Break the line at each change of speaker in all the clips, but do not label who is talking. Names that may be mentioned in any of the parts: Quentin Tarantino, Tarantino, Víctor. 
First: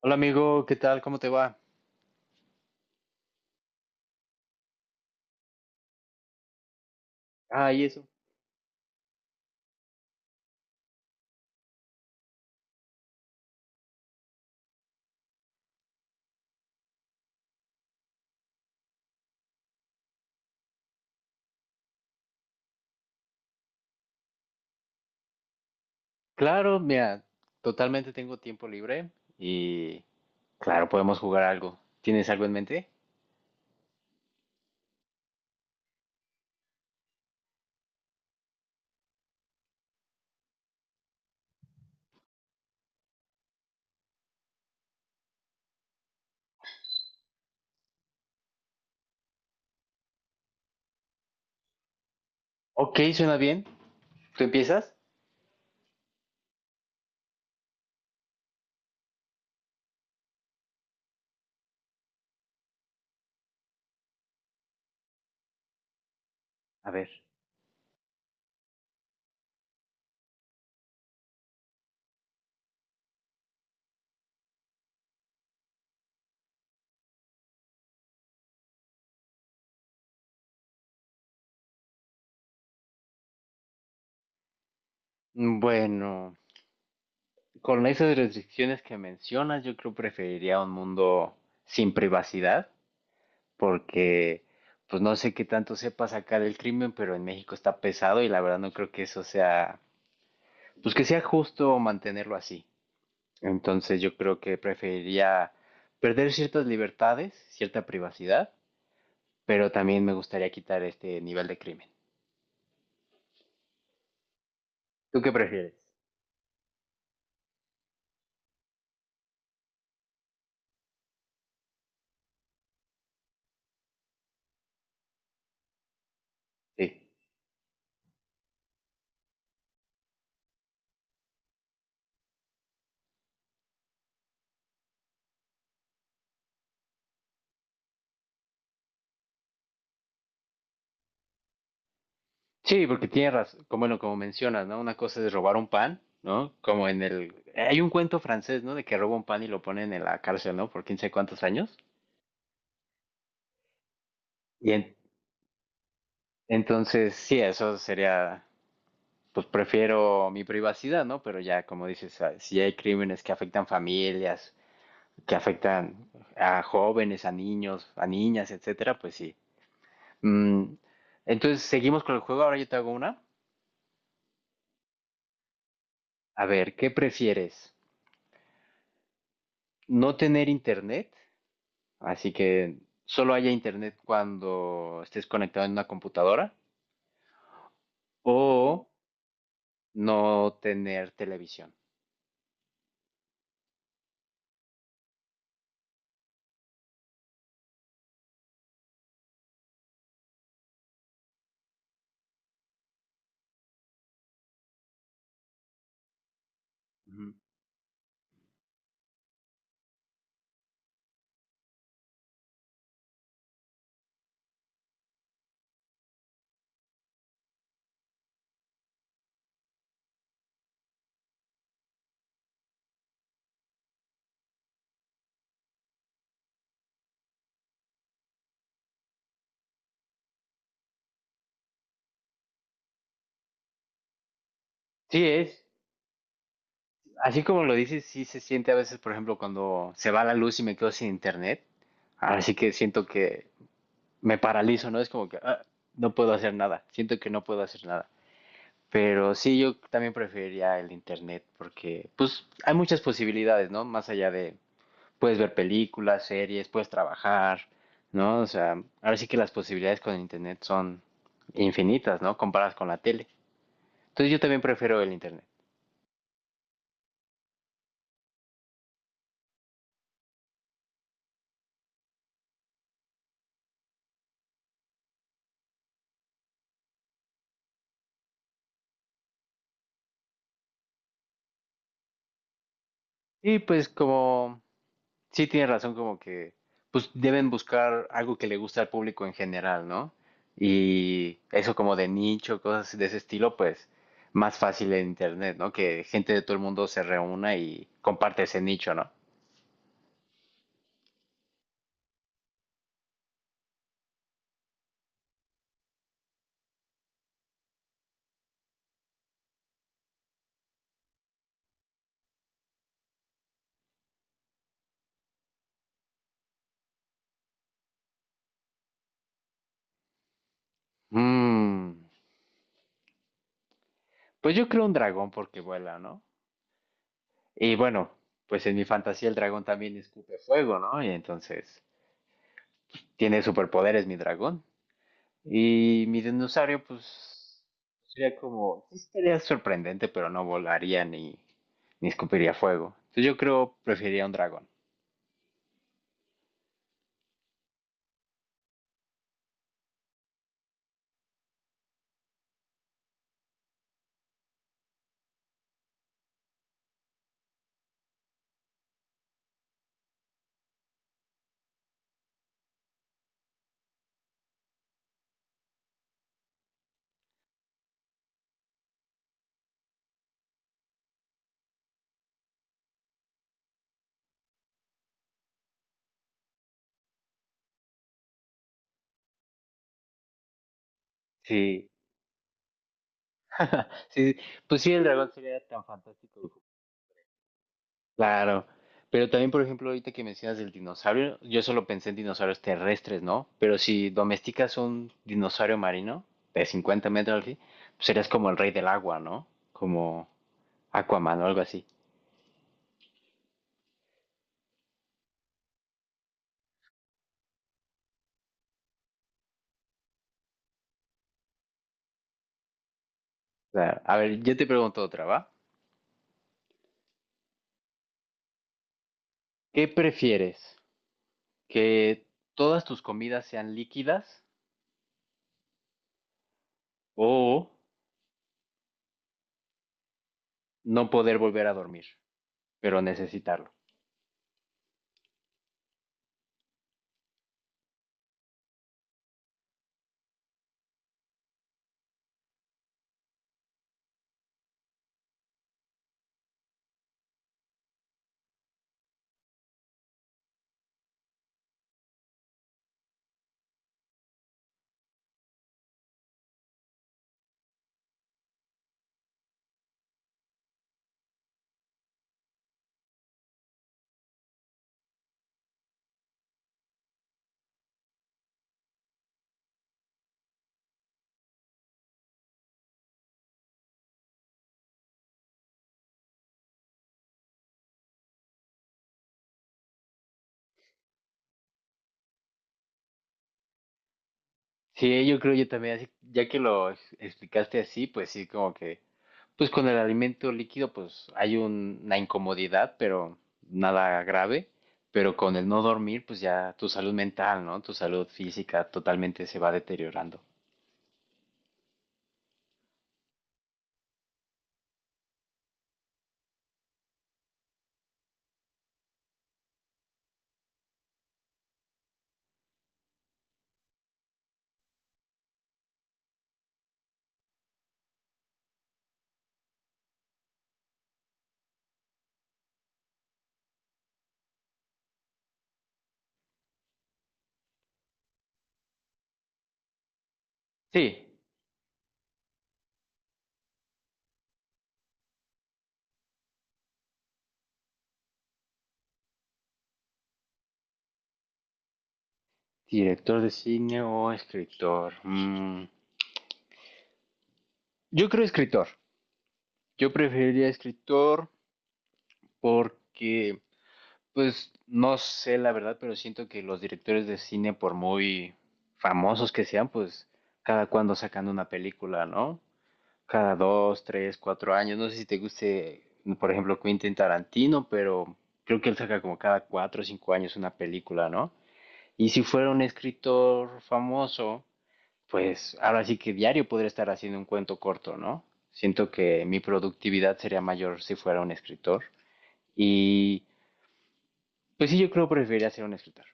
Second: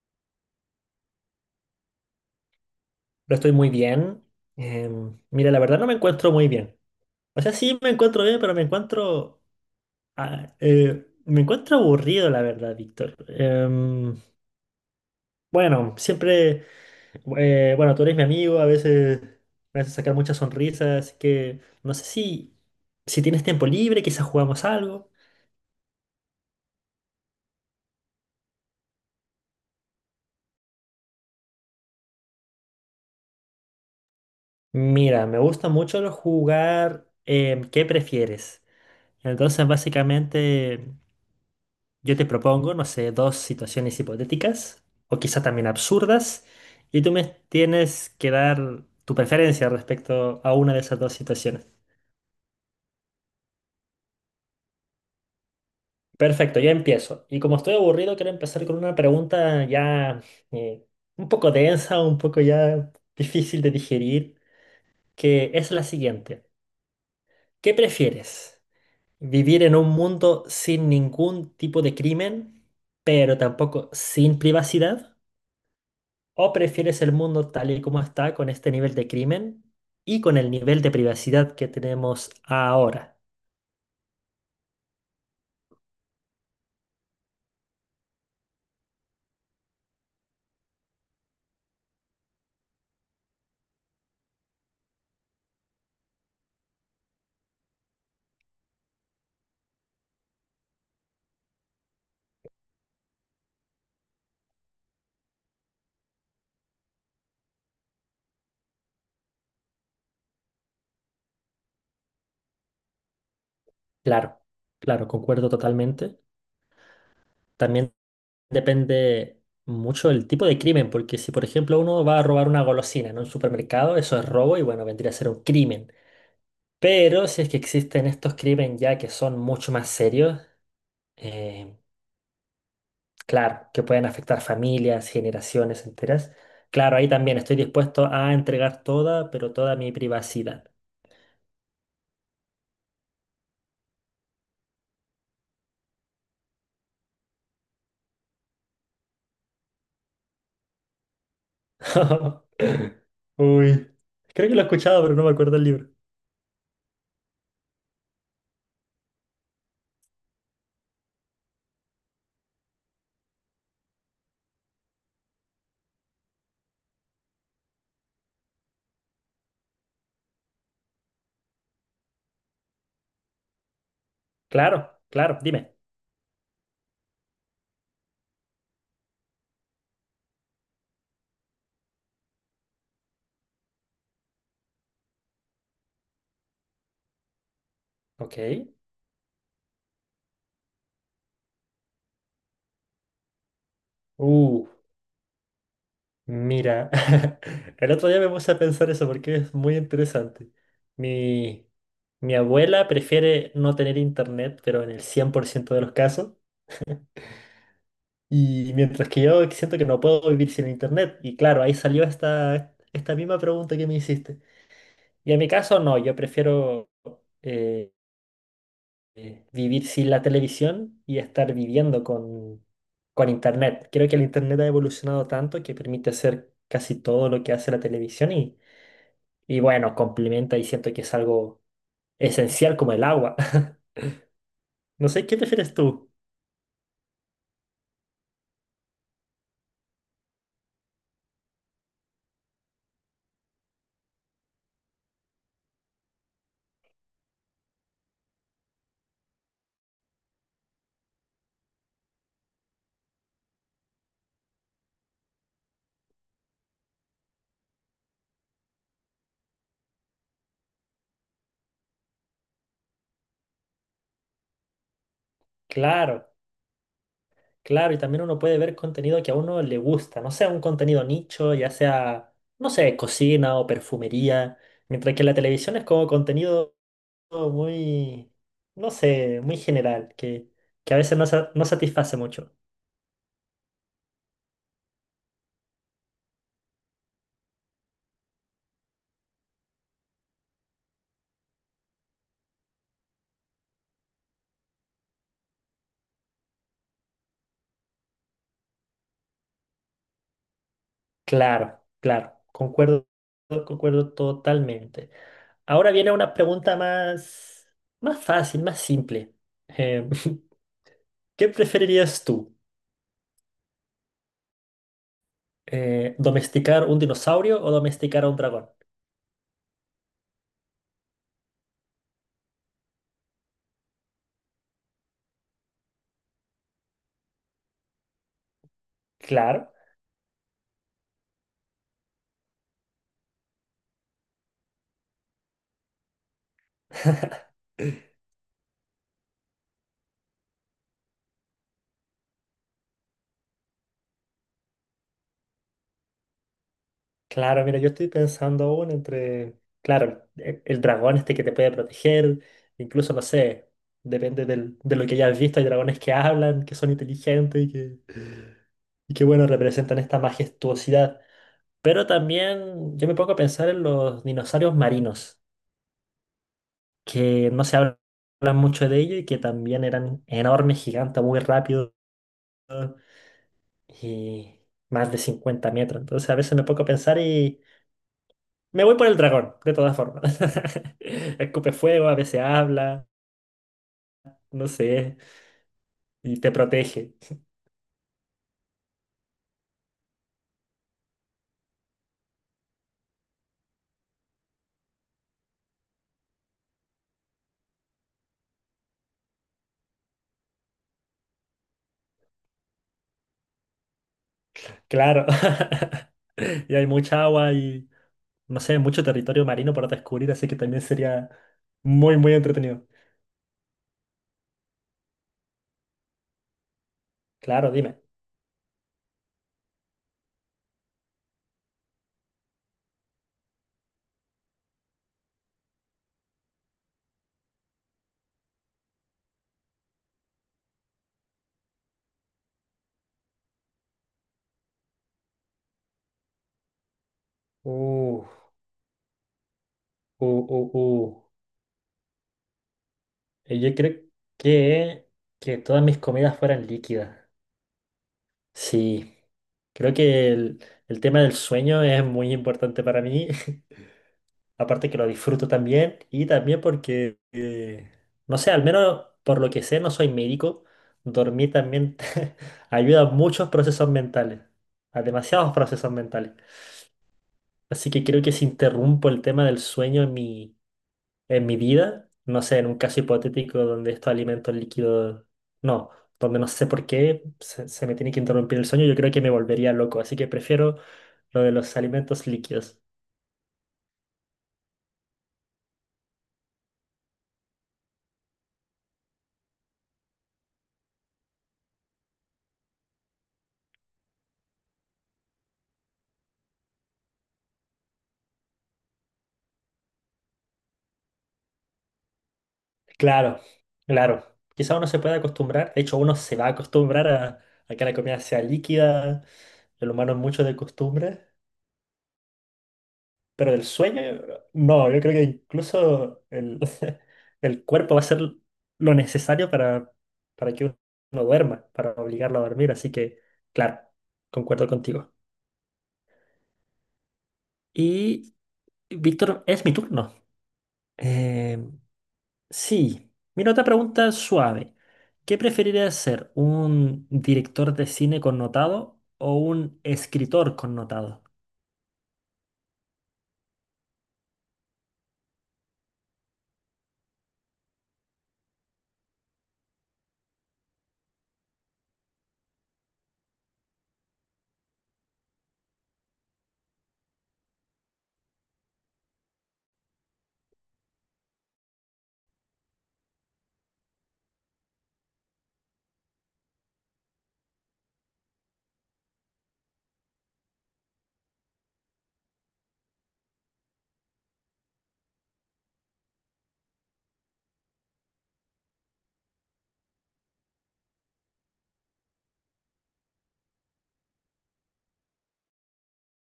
Hola amigo, ¿qué tal? ¿Cómo te va?
No estoy muy bien. Mira, la verdad no me encuentro muy bien. O sea,
Ah,
sí
y
me
eso.
encuentro bien, pero me encuentro, me encuentro aburrido, la verdad, Víctor. Bueno, siempre, bueno, tú eres mi amigo, a veces me haces sacar muchas sonrisas, así que no sé si tienes tiempo libre, quizás jugamos algo.
Claro, mira, totalmente tengo tiempo libre y claro, podemos jugar algo. ¿Tienes algo en mente?
Mira, me gusta mucho lo jugar ¿qué prefieres? Entonces, básicamente. Yo te propongo, no sé, dos situaciones hipotéticas o quizá también absurdas y tú me tienes que dar tu preferencia respecto a una de esas dos situaciones.
Ok, suena bien. ¿Tú empiezas?
Perfecto, yo empiezo. Y como estoy aburrido, quiero empezar con una pregunta ya eh, un poco densa, un poco ya difícil de digerir, que es la siguiente.
A ver.
¿Qué prefieres? ¿Vivir en un mundo sin ningún tipo de crimen, pero tampoco sin privacidad? ¿O prefieres el mundo tal y como está con este nivel de crimen y con el nivel de privacidad que tenemos ahora?
Bueno, con esas restricciones que mencionas, yo creo preferiría un mundo sin privacidad, porque pues no sé qué tanto sepa sacar el crimen, pero en México está pesado y la verdad no creo que eso sea, pues que sea justo mantenerlo así. Entonces yo creo que preferiría perder ciertas libertades, cierta privacidad, pero también me gustaría quitar este nivel de crimen.
Claro, claro,
¿Tú qué
concuerdo
prefieres?
totalmente. También depende mucho del tipo de crimen, porque si por ejemplo uno va a robar una golosina en un supermercado, eso es robo y bueno, vendría a ser un crimen.
Sí.
Pero si es que existen estos crímenes ya que son mucho más serios, eh, claro, que pueden afectar familias, generaciones enteras. Claro, ahí también estoy dispuesto a entregar toda, pero toda mi privacidad.
Sí, porque tienes razón, como, bueno, como mencionas, ¿no? Una cosa es robar un pan, ¿no? Como en el. Hay un cuento francés, ¿no? De que roba un pan y lo ponen en la cárcel, ¿no? Por quién sabe cuántos años.
Uy, creo que lo he
Y en-
escuchado, pero no me acuerdo el libro.
entonces, sí, eso sería, pues prefiero mi privacidad, ¿no? Pero ya, como dices, ah, si hay crímenes que afectan familias, que afectan a jóvenes, a niños, a niñas, etcétera, pues sí. Mm, entonces, seguimos con el juego. Ahora yo te hago una.
Claro, claro, dime.
A ver, ¿qué prefieres? ¿No tener internet? Así que solo haya internet cuando estés conectado en una computadora.
Ok.
O no tener televisión.
Uh, mira. El otro día me puse a pensar eso porque es muy interesante. Mi, mi abuela prefiere no tener internet, pero en el 100% de los casos.
Ujú.
Y mientras que yo siento que no puedo vivir sin internet. Y claro, ahí salió esta misma pregunta que me hiciste. Y en mi caso, no, yo prefiero eh, vivir sin la televisión y estar viviendo con internet. Creo que el internet ha evolucionado tanto que permite hacer casi todo lo que hace la televisión y bueno, complementa y siento que es algo esencial como el agua. No
Sí,
sé, ¿qué
es.
prefieres tú?
Así como lo dices, sí se siente a veces, por ejemplo, cuando se va la luz y me quedo sin internet. Así que siento que me paralizo, ¿no? Es como que ah, no puedo hacer nada, siento que no puedo hacer nada. Pero sí, yo también preferiría el internet porque, pues, hay muchas posibilidades, ¿no? Más allá de, puedes ver películas, series, puedes trabajar, ¿no? O sea, ahora sí que las posibilidades con el internet son infinitas, ¿no? Comparadas con la tele. Entonces yo también prefiero el internet.
Claro. Claro, y también uno puede ver contenido que a uno le gusta, no sea un contenido nicho, ya sea, no sé, cocina o perfumería, mientras que la televisión es como contenido muy, no sé, muy general, que a veces no, sa- no satisface mucho.
Y pues como Sí, tienes razón, como que pues deben buscar algo que le guste al público en general, ¿no? Y eso como de nicho, cosas de ese estilo, pues más fácil en internet, ¿no? Que gente de todo el mundo se reúna y comparte ese nicho, ¿no?
Claro, claro, concuerdo, concuerdo totalmente. Ahora viene una pregunta más, más fácil, más simple. Em, ¿qué preferirías tú? ¿Domesticar un dinosaurio o domesticar a un dragón?
Mm, pues yo creo un dragón porque vuela, ¿no? Y bueno, pues en mi fantasía el dragón
Claro.
también escupe fuego, ¿no? Y entonces tiene superpoderes mi dragón. Y mi dinosaurio, pues, sería como, sí estaría sorprendente, pero no volaría ni escupiría fuego. Entonces yo creo preferiría un dragón.
Claro, mira, yo estoy pensando aún entre, claro, el, dragón este que te puede proteger, incluso no sé, depende de lo que hayas visto, hay dragones que hablan, que son inteligentes y que bueno, representan esta majestuosidad. Pero también yo me pongo a pensar en los dinosaurios marinos, que no se habla mucho de ellos y que también eran enormes, gigantes, muy rápidos y más de 50 metros. Entonces a veces me pongo a pensar y... Me voy por el dragón, de todas formas. Escupe
Sí,
fuego, a veces habla,
sí,
no
pues sí, el
sé,
dragón sería tan
y te
fantástico.
protege.
Claro, pero también, por ejemplo, ahorita que mencionas el dinosaurio, yo solo pensé en dinosaurios terrestres, ¿no? Pero si domesticas un dinosaurio marino de 50 metros, así, pues serías como el rey del agua, ¿no? Como Aquaman o algo así.
Claro. Y hay mucha agua y, no sé, mucho territorio marino para descubrir, así que también sería muy, muy entretenido.
Claro. A ver, yo te pregunto otra, ¿va?
Claro, dime.
¿Qué prefieres? ¿Que todas tus comidas sean líquidas o no poder volver a dormir, pero necesitarlo?
Uh, uh, uh, uh. Yo creo que, que todas mis comidas fueran líquidas. Sí, creo que el tema del sueño es muy importante para mí. Aparte que lo disfruto también y también porque, no sé, al menos por lo que sé, no soy médico, dormir también ayuda a muchos procesos mentales, a demasiados procesos mentales. Así que creo que si interrumpo el tema del sueño en en mi vida, no sé, en un caso hipotético donde estos alimentos líquidos, no, donde no sé por qué se me tiene que interrumpir el sueño, yo creo que me volvería loco. Así que prefiero lo de los alimentos líquidos.
Sí, yo creo yo también, así- ya que lo explicaste así, pues sí, como que, pues con el alimento líquido, pues hay una incomodidad, pero nada grave, pero con el no dormir, pues ya tu salud mental, ¿no? Tu salud física totalmente se va deteriorando.
Claro, claro. Quizá uno se pueda acostumbrar, de hecho uno se va a acostumbrar a que la comida sea líquida, el humano es mucho de costumbre, pero del sueño, no, yo creo que incluso el, el cuerpo va a hacer lo necesario para que uno duerma, para obligarlo a dormir, así que, claro, concuerdo contigo. Y, Víctor, es mi turno.
Sí,
Eh, Sí, mira otra pregunta suave. ¿Qué preferirías ser, un director de cine connotado o un escritor connotado?
director de cine o escritor. Yo creo escritor. Yo preferiría escritor porque, pues, no sé la verdad, pero siento que los directores de cine, por muy famosos que sean, pues, cada cuando sacan una película, ¿no? Cada 2, 3, 4 años. No sé si te guste, por ejemplo, Quentin Tarantino, pero creo que él saca como cada 4 o 5 años una película, ¿no? Y si fuera un escritor famoso, pues ahora sí que diario podría estar haciendo un cuento corto, ¿no? Siento que mi productividad sería mayor si fuera un escritor. Y pues sí, yo creo que preferiría ser un escritor.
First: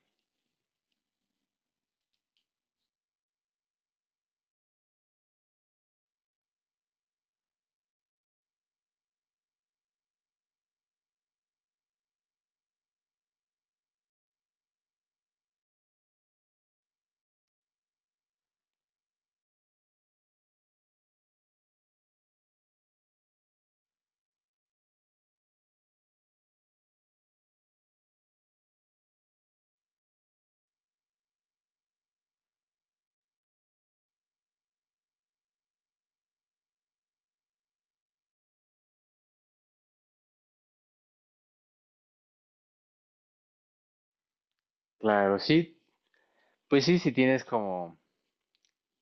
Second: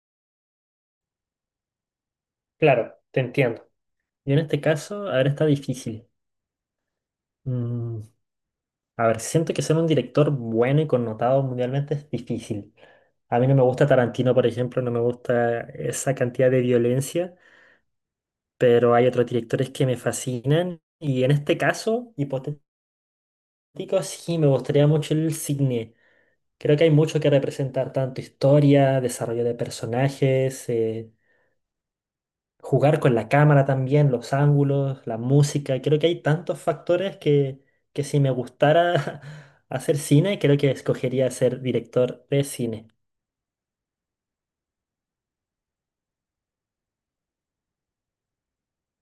Claro, te entiendo. Yo en este caso, a ver, está difícil. Mm, a ver, siento que ser un director bueno y connotado mundialmente es difícil. A mí no me gusta Tarantino, por ejemplo, no me gusta esa cantidad de violencia, pero hay otros directores que me fascinan y en este caso, hipotético, sí, me gustaría mucho el cine. Creo que hay mucho que representar, tanto historia, desarrollo de personajes, jugar con la cámara también, los ángulos, la música. Creo que hay tantos factores que si me gustara hacer cine, creo que escogería ser director de cine.
Claro, sí, pues sí, si tienes como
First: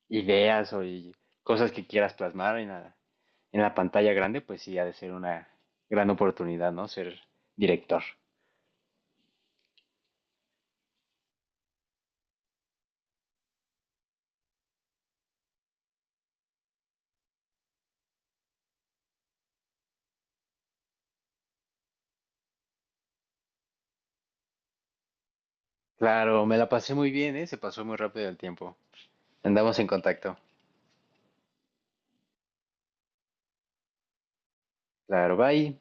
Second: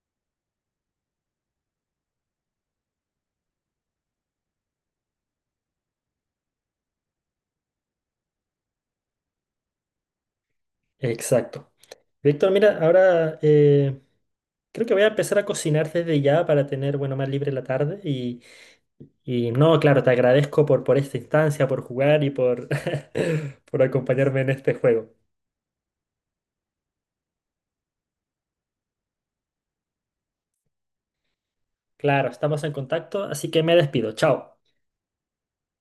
ideas o y cosas que quieras plasmar en la pantalla grande, pues sí, ha de ser una gran oportunidad, ¿no? Ser director.
Exacto. Víctor, mira, ahora creo que voy a empezar a cocinar desde ya para tener, bueno, más libre la tarde. Y no, claro, te agradezco por esta instancia, por jugar y por, por acompañarme en este juego.
Claro, me la pasé muy bien, ¿eh? Se pasó muy rápido el tiempo. Andamos en contacto.
Claro, estamos en contacto, así que me despido. Chao.
Claro, bye.